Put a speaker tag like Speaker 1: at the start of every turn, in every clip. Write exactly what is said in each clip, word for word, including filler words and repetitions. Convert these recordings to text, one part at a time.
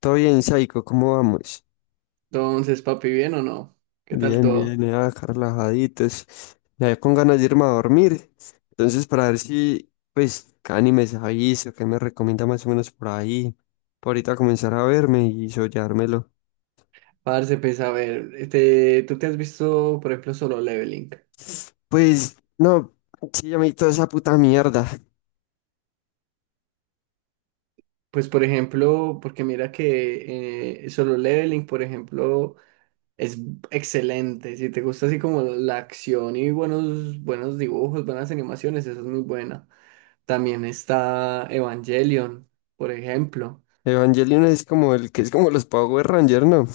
Speaker 1: Todo bien, Saiko, ¿cómo vamos?
Speaker 2: Entonces, papi, ¿bien o no? ¿Qué tal
Speaker 1: Bien, bien,
Speaker 2: todo?
Speaker 1: eh, acá relajaditos. Ya con ganas de irme a dormir. Entonces, para ver si, pues, qué animes aviso, qué me recomienda más o menos por ahí. Por ahorita comenzar a verme y soñármelo.
Speaker 2: Parce, pues a ver, este, tú te has visto, por ejemplo, Solo Leveling.
Speaker 1: Pues, no, sí, ya me vi toda esa puta mierda.
Speaker 2: Pues, por ejemplo, porque mira que eh, Solo Leveling, por ejemplo, es excelente. Si te gusta así como la acción y buenos, buenos dibujos, buenas animaciones, esa es muy buena. También está Evangelion, por ejemplo.
Speaker 1: Evangelion es como el que es como los Power Rangers, ¿no?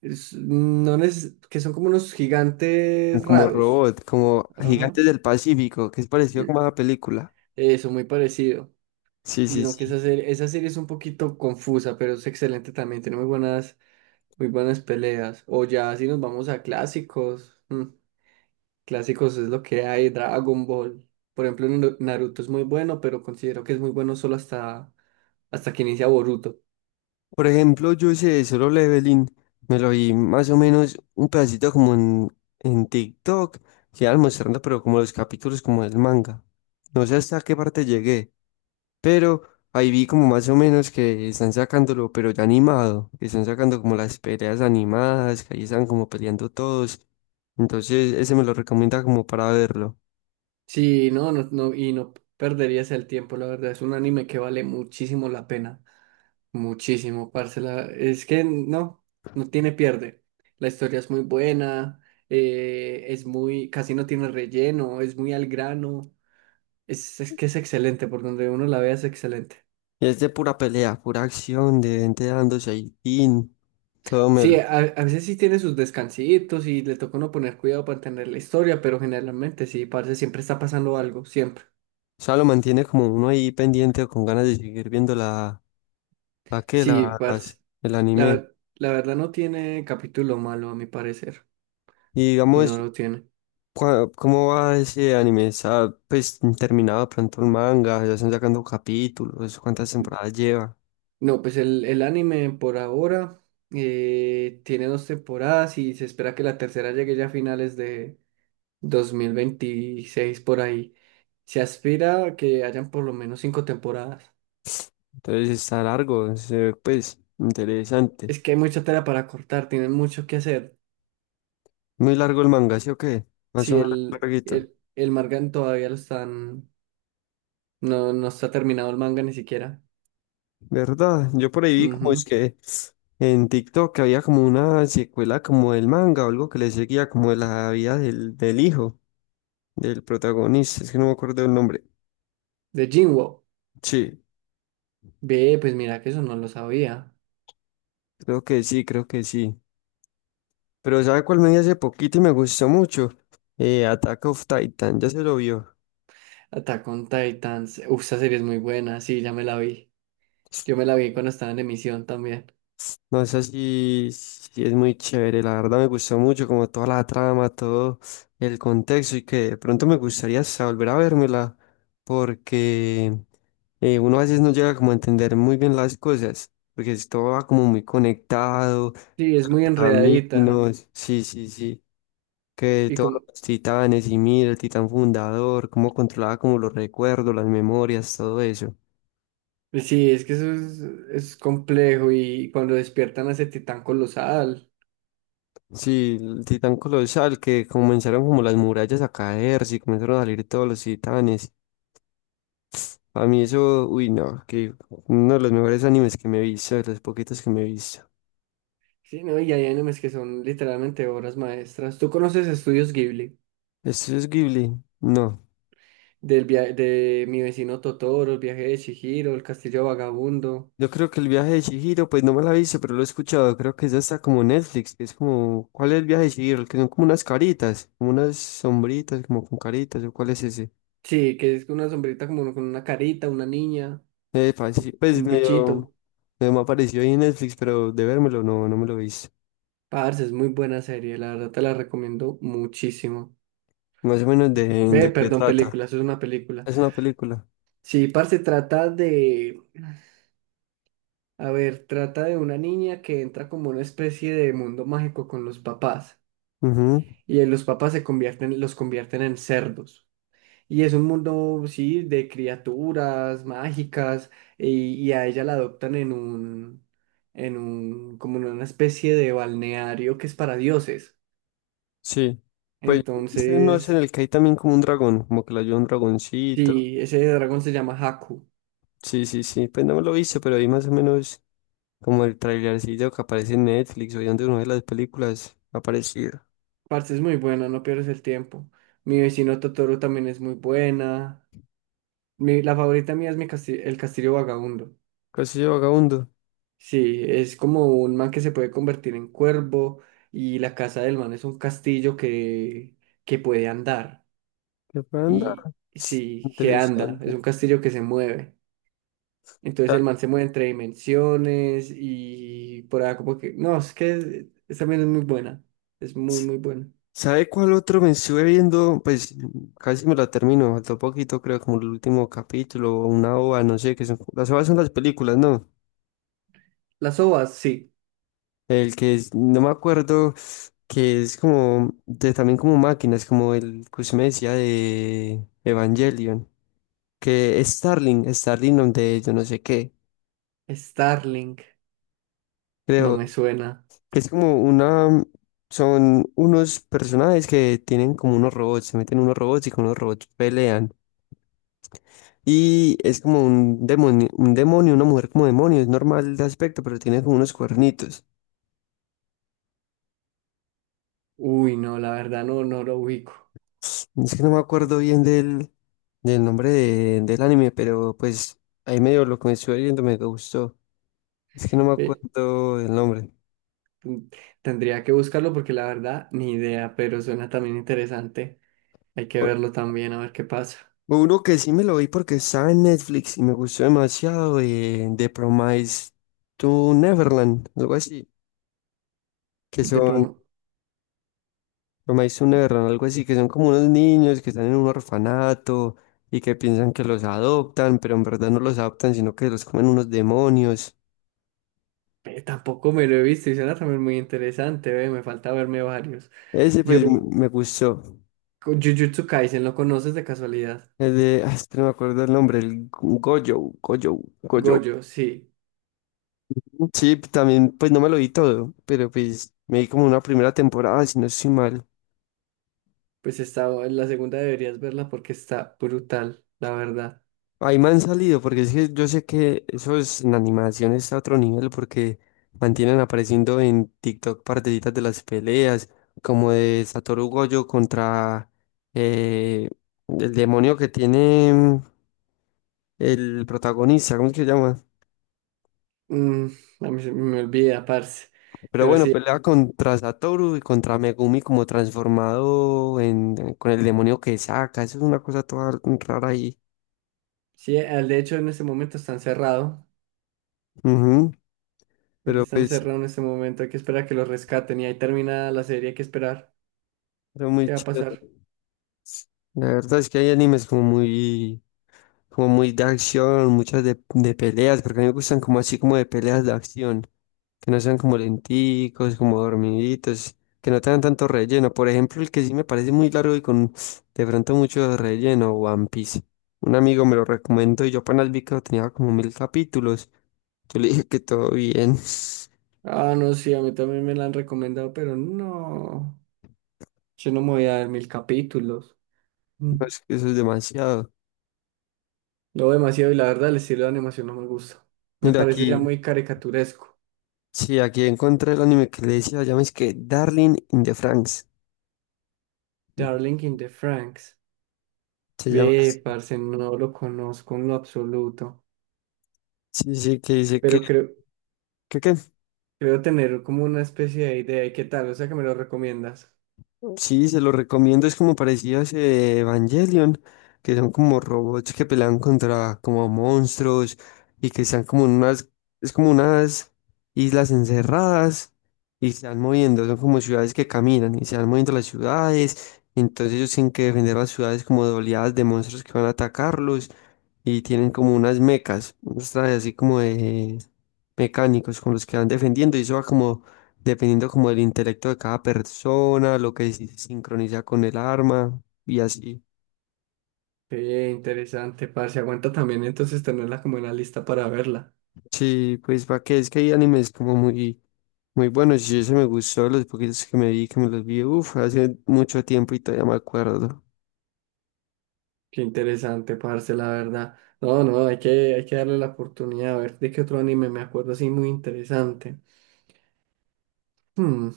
Speaker 2: Es- no neces- que son como unos gigantes
Speaker 1: Como
Speaker 2: raros.
Speaker 1: robot, como
Speaker 2: Ajá.
Speaker 1: Gigantes del Pacífico, que es parecido como a la película.
Speaker 2: Eso, muy parecido.
Speaker 1: Sí,
Speaker 2: Y
Speaker 1: sí,
Speaker 2: no, que
Speaker 1: sí.
Speaker 2: esa serie, esa serie es un poquito confusa, pero es excelente también. Tiene muy buenas, muy buenas peleas. O ya si nos vamos a clásicos. Mm, clásicos es lo que hay, Dragon Ball. Por ejemplo, Naru- Naruto es muy bueno, pero considero que es muy bueno solo hasta, hasta que inicia Boruto.
Speaker 1: Por ejemplo, yo ese de Solo Leveling me lo vi más o menos un pedacito como en, en TikTok, que iban mostrando, pero como los capítulos como del manga. No sé hasta qué parte llegué, pero ahí vi como más o menos que están sacándolo, pero ya animado, que están sacando como las peleas animadas, que ahí están como peleando todos. Entonces, ese me lo recomienda como para verlo.
Speaker 2: Sí, no, no, no, y no perderías el tiempo, la verdad. Es un anime que vale muchísimo la pena. Muchísimo, parce. la- Es que no, no tiene pierde. La historia es muy buena, eh, es muy, casi no tiene relleno, es muy al grano. Es, es que es excelente, por donde uno la vea es excelente.
Speaker 1: Y es de pura pelea, pura acción, de gente dándose ahí, tin, todo
Speaker 2: Sí,
Speaker 1: melo.
Speaker 2: a, a veces sí tiene sus descansitos y le toca uno poner cuidado para entender la historia, pero generalmente sí, parce, siempre está pasando algo, siempre.
Speaker 1: O sea, lo mantiene como uno ahí pendiente o con ganas de seguir viendo la, la que,
Speaker 2: Sí,
Speaker 1: la, las-
Speaker 2: parce.
Speaker 1: el
Speaker 2: La,
Speaker 1: anime.
Speaker 2: ver- la verdad no tiene capítulo malo, a mi parecer.
Speaker 1: Y
Speaker 2: No
Speaker 1: digamos,
Speaker 2: lo tiene.
Speaker 1: cua- ¿cómo va ese anime? ¿Está pues terminado pronto el manga? ¿Ya están sacando capítulos? ¿Cuántas temporadas lleva?
Speaker 2: No, pues el, el anime por ahora eh, tiene dos temporadas y se espera que la tercera llegue ya a finales de dos mil veintiséis por ahí. Se aspira a que hayan por lo menos cinco temporadas.
Speaker 1: Entonces está largo, se ve, pues interesante.
Speaker 2: Es que hay mucha tela para cortar, tienen mucho que hacer.
Speaker 1: Muy largo el manga, ¿sí o qué? Más o
Speaker 2: Si
Speaker 1: menos
Speaker 2: el,
Speaker 1: larguito.
Speaker 2: el, el manga todavía lo están, no, no está terminado el manga ni siquiera.
Speaker 1: ¿Verdad? Yo por ahí vi como es
Speaker 2: Ujú.
Speaker 1: que en TikTok había como una secuela como del manga o algo que le seguía como de la vida del, del hijo. Del protagonista, es que no me acuerdo el nombre.
Speaker 2: De Jinwoo.
Speaker 1: Sí,
Speaker 2: Ve, pues mira que eso no lo sabía.
Speaker 1: creo que sí, creo que sí. Pero ¿sabe cuál me vi hace poquito y me gustó mucho? Eh, Attack of Titan, ya se lo vio.
Speaker 2: Attack on Titans. Uf, esa serie es muy buena, sí, ya me la vi. Yo me la vi cuando estaba en emisión también.
Speaker 1: No sé si, si es muy chévere, la verdad me gustó mucho, como toda la trama, todo el contexto y que de pronto me gustaría hasta volver a vérmela porque eh, uno a veces no llega como a entender muy bien las cosas, porque es- todo va como muy conectado,
Speaker 2: Sí, es muy enredadita.
Speaker 1: caminos, sí, sí, sí, que
Speaker 2: Y
Speaker 1: todos
Speaker 2: como,
Speaker 1: los titanes y mira, el titán fundador, cómo controlaba como los recuerdos, las memorias, todo eso.
Speaker 2: sí, es que eso es, es complejo. Y cuando despiertan a ese titán colosal.
Speaker 1: Sí, el titán colosal, que comenzaron como las murallas a caerse y comenzaron a salir todos los titanes. A mí eso, uy, no, que uno de los mejores animes que me he visto, de los poquitos que me he visto.
Speaker 2: Sí, no, y hay animes que son literalmente obras maestras. ¿Tú conoces Estudios Ghibli?
Speaker 1: ¿Esto es Ghibli? No.
Speaker 2: Del via- de mi vecino Totoro, el viaje de Chihiro, el castillo vagabundo.
Speaker 1: Yo creo que el viaje de Chihiro, pues no me la he visto, pero lo he escuchado. Creo que es hasta como Netflix, que es como, ¿cuál es el viaje de Chihiro? El que son como unas caritas, como unas sombritas, como con caritas, ¿o cuál es ese?
Speaker 2: Sí, que es una sombrita como con una carita, una niña,
Speaker 1: Epa, sí, pues
Speaker 2: un
Speaker 1: medio,
Speaker 2: bichito.
Speaker 1: medio me apareció ahí en Netflix, pero de vérmelo no, no me lo hice.
Speaker 2: Parce, es muy buena serie, la verdad te la recomiendo muchísimo.
Speaker 1: Más o menos de,
Speaker 2: Ve,
Speaker 1: de qué
Speaker 2: perdón,
Speaker 1: trata.
Speaker 2: película, eso es una película.
Speaker 1: Es una película.
Speaker 2: Sí, parce, trata de, a ver, trata de una niña que entra como una especie de mundo mágico con los papás
Speaker 1: Ujú.
Speaker 2: y eh, los papás se convierten, los convierten en cerdos. Y es un mundo, sí, de criaturas mágicas y, y a ella la adoptan en un, en un, como en una especie de balneario que es para dioses.
Speaker 1: Sí. Pues este no es en
Speaker 2: Entonces,
Speaker 1: el que hay también como un dragón, como que le ayuda un dragoncito.
Speaker 2: sí, ese dragón se llama Haku.
Speaker 1: Sí, sí, sí. Pues no me lo hice, pero ahí más o menos como el trailercillo que aparece en Netflix o donde una de las películas ha aparecido.
Speaker 2: Parce, es muy buena, no pierdes el tiempo. Mi vecino Totoro también es muy buena. Mi, la favorita mía es mi casti- El Castillo Vagabundo.
Speaker 1: Casi de vagabundo.
Speaker 2: Sí, es como un man que se puede convertir en cuervo y la casa del man es un castillo que, que puede andar.
Speaker 1: ¿Qué fue, anda?
Speaker 2: Y sí, que anda, es
Speaker 1: Interesante.
Speaker 2: un castillo que se mueve. Entonces el man se mueve entre dimensiones y por ahí como que. No, es que es- es- también es muy buena. Es muy, muy buena.
Speaker 1: ¿Sabe cuál otro me estuve viendo? Pues casi me lo termino, faltó poquito, creo, como el último capítulo o una ova, no sé, que son, las ovas son las películas, ¿no?
Speaker 2: Las ovas, sí.
Speaker 1: El que es- no me acuerdo, que es como, de, también como máquinas, como el que usted me decía de Evangelion, que es Starling, Starling donde yo no sé qué,
Speaker 2: Starlink, no
Speaker 1: creo,
Speaker 2: me suena.
Speaker 1: que es como una, son unos personajes que tienen como unos robots, se meten unos robots y con los robots pelean. Y es como un demonio, un demonio, una mujer como demonio, es normal de aspecto, pero tiene como unos cuernitos.
Speaker 2: Uy, no, la verdad no, no lo ubico.
Speaker 1: Es que no me acuerdo bien del, del nombre de- del anime, pero pues ahí medio lo que me estuve viendo me gustó. Es que no me
Speaker 2: Eh,
Speaker 1: acuerdo del nombre.
Speaker 2: Mm, Tendría que buscarlo porque la verdad, ni idea, pero suena también interesante. Hay que
Speaker 1: O-
Speaker 2: verlo también, a ver qué pasa.
Speaker 1: uno que sí me lo vi porque estaba en Netflix y me gustó demasiado, eh, The Promise to Neverland, algo así, que
Speaker 2: De
Speaker 1: son
Speaker 2: pro-
Speaker 1: o me hizo un error, algo así, que son como unos niños que están en un orfanato y que piensan que los adoptan, pero en verdad no los adoptan, sino que los comen unos demonios.
Speaker 2: eh, Tampoco me lo he visto y suena también muy interesante, ve, me falta verme varios.
Speaker 1: Ese
Speaker 2: Yo,
Speaker 1: pues
Speaker 2: co-
Speaker 1: m- me gustó.
Speaker 2: Jujutsu Kaisen, ¿lo conoces de casualidad?
Speaker 1: El de, ah, es que no me acuerdo el nombre, el Gojo, Gojo, Gojo.
Speaker 2: Gojo, sí.
Speaker 1: Sí, también pues no me lo vi todo, pero pues me vi como una primera temporada, si no estoy mal.
Speaker 2: Pues está, la segunda deberías verla porque está brutal, la verdad.
Speaker 1: Ahí me han salido, porque es que yo sé que eso es en animación, está a otro nivel, porque mantienen apareciendo en TikTok partecitas de las peleas, como de Satoru Gojo contra eh, el demonio que tiene mm, el protagonista, ¿cómo es que se llama?
Speaker 2: Mm, a mí se me olvida, parce.
Speaker 1: Pero
Speaker 2: Pero
Speaker 1: bueno,
Speaker 2: sí,
Speaker 1: pelea contra Satoru y contra Megumi como transformado en, con el demonio que saca, eso es una cosa toda rara ahí.
Speaker 2: sí, eh, de hecho en este momento está encerrado.
Speaker 1: Ujú.
Speaker 2: Él
Speaker 1: Pero
Speaker 2: está
Speaker 1: pues,
Speaker 2: encerrado en este momento, hay que esperar a que lo rescaten y ahí termina la serie, hay que esperar.
Speaker 1: pero muy
Speaker 2: ¿Qué va a
Speaker 1: chido.
Speaker 2: pasar?
Speaker 1: La verdad es que hay animes como muy como muy de acción, muchas de, de peleas, porque a mí me gustan como así como de peleas de acción, que no sean como lenticos, como dormiditos, que no tengan tanto relleno. Por ejemplo, el que sí me parece muy largo y con de pronto mucho relleno, One Piece. Un amigo me lo recomendó y yo apenas vi que tenía como mil capítulos. Yo le dije que todo bien.
Speaker 2: Ah, no, sí, a mí también me la han recomendado, pero no. Yo no me voy a dar mil capítulos. Mm.
Speaker 1: No, es que eso es demasiado.
Speaker 2: Lo veo demasiado y la verdad el estilo de animación no me gusta. Me
Speaker 1: Mira
Speaker 2: parece ya
Speaker 1: aquí,
Speaker 2: muy caricaturesco.
Speaker 1: sí, aquí encontré el anime que le decía, llama es que Darling in the Franxx.
Speaker 2: Darling in the Franks.
Speaker 1: Se llama
Speaker 2: Ve,
Speaker 1: así.
Speaker 2: parce, no lo conozco en lo absoluto.
Speaker 1: Sí, sí, que dice que,
Speaker 2: Pero creo,
Speaker 1: que, que
Speaker 2: creo tener como una especie de idea. ¿Y qué tal? O sea, que me lo recomiendas.
Speaker 1: Sí, se lo recomiendo, es como parecido a ese Evangelion, que son como robots que pelean contra como monstruos y que están como en unas, es como unas islas encerradas y se van moviendo, son como ciudades que caminan y se van moviendo las ciudades, entonces ellos tienen que defender las ciudades como de oleadas de monstruos que van a atacarlos y tienen como unas mecas, unos trajes así como de mecánicos con los que van defendiendo y eso va como dependiendo como del intelecto de cada persona, lo que se sincroniza con el arma y así.
Speaker 2: Qué interesante, parce. Aguanta también entonces tenerla como en la lista para verla.
Speaker 1: Sí, pues para que es que hay animes como muy, muy buenos y eso me gustó, los poquitos que me vi, que me los vi, uff, hace mucho tiempo y todavía me acuerdo.
Speaker 2: Qué interesante, parce, la verdad. No, no, hay que, hay que darle la oportunidad a ver de qué otro anime me acuerdo así muy interesante. Hmm,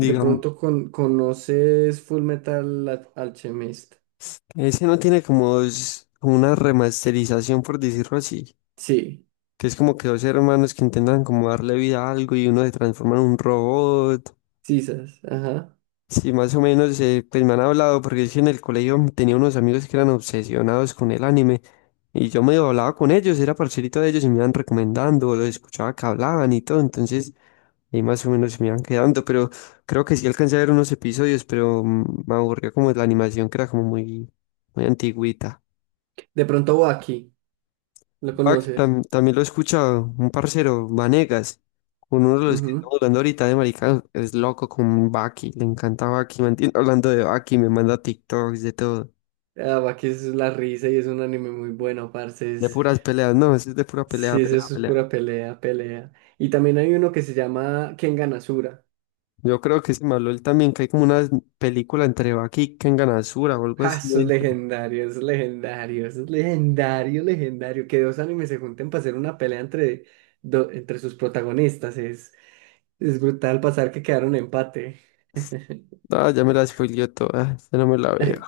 Speaker 2: De
Speaker 1: Digamos,
Speaker 2: pronto con, conoces Full Metal Al- Alchemist.
Speaker 1: ese no tiene como dos- como una remasterización, por decirlo así,
Speaker 2: Sí,
Speaker 1: que es como que dos hermanos que intentan como darle vida a algo y uno se transforma en un robot.
Speaker 2: sisas, ajá.
Speaker 1: Sí, más o menos, eh, pues me han hablado, porque es que en el colegio tenía unos amigos que eran obsesionados con el anime, y yo me hablaba con ellos, era parcerito de ellos y me iban recomendando, los escuchaba que hablaban y todo, entonces ahí más o menos me iban quedando, pero creo que sí alcancé a ver unos episodios, pero mm, me aburrió como la animación que era como muy, muy antigüita.
Speaker 2: De pronto Baki, ¿lo
Speaker 1: Ah, que
Speaker 2: conoces?
Speaker 1: tam- también lo he escuchado un parcero, Vanegas, con uno de los que
Speaker 2: Ujú.
Speaker 1: estamos hablando ahorita de maricanos, es loco con Baki, le encanta Baki, mantiene hablando de Baki, me manda TikToks de todo,
Speaker 2: Ah, Baki es la risa y es un anime muy bueno, parce.
Speaker 1: de
Speaker 2: Es,
Speaker 1: puras peleas, no, eso es de pura pelea,
Speaker 2: sí,
Speaker 1: pelea,
Speaker 2: eso es
Speaker 1: pelea.
Speaker 2: pura pelea, pelea. Y también hay uno que se llama Kengan Asura.
Speaker 1: Yo creo que se me habló él también, que hay como una película entre Baki y Kengan Asura o algo
Speaker 2: Ja,
Speaker 1: así.
Speaker 2: eso es
Speaker 1: ¿Eh?
Speaker 2: legendario, eso es legendario, eso es legendario, legendario. Que dos animes se junten para hacer una pelea entre, do- entre sus protagonistas. Es, es brutal pasar que quedaron empate.
Speaker 1: Ah, ya me la spoileó toda, ya no me la veo.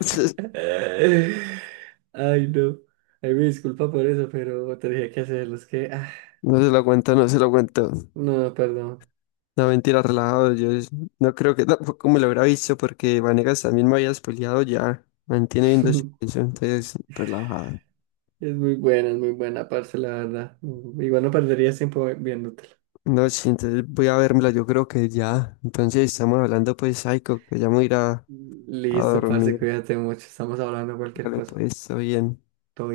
Speaker 2: Ay, no. Ay, me disculpa por eso, pero tenía que hacerlo. Es que, ah,
Speaker 1: No se lo aguanta, no se lo aguanta.
Speaker 2: no, perdón.
Speaker 1: No, mentira, relajado. Yo es- no creo que tampoco me lo hubiera visto porque Vanegas también me había spoileado ya. Mantiene viendo eso, entonces relajado.
Speaker 2: Es muy buena, es muy buena, parce, la verdad. Mm, Igual no perderías tiempo viéndotela.
Speaker 1: No, sí, entonces voy a vérmela, yo creo que ya. Entonces estamos hablando pues, Psycho, que ya me voy a ir a, a
Speaker 2: Listo, parce,
Speaker 1: dormir.
Speaker 2: cuídate mucho. Estamos hablando de cualquier
Speaker 1: Vale,
Speaker 2: cosa.
Speaker 1: pues, está bien.
Speaker 2: Todo bien.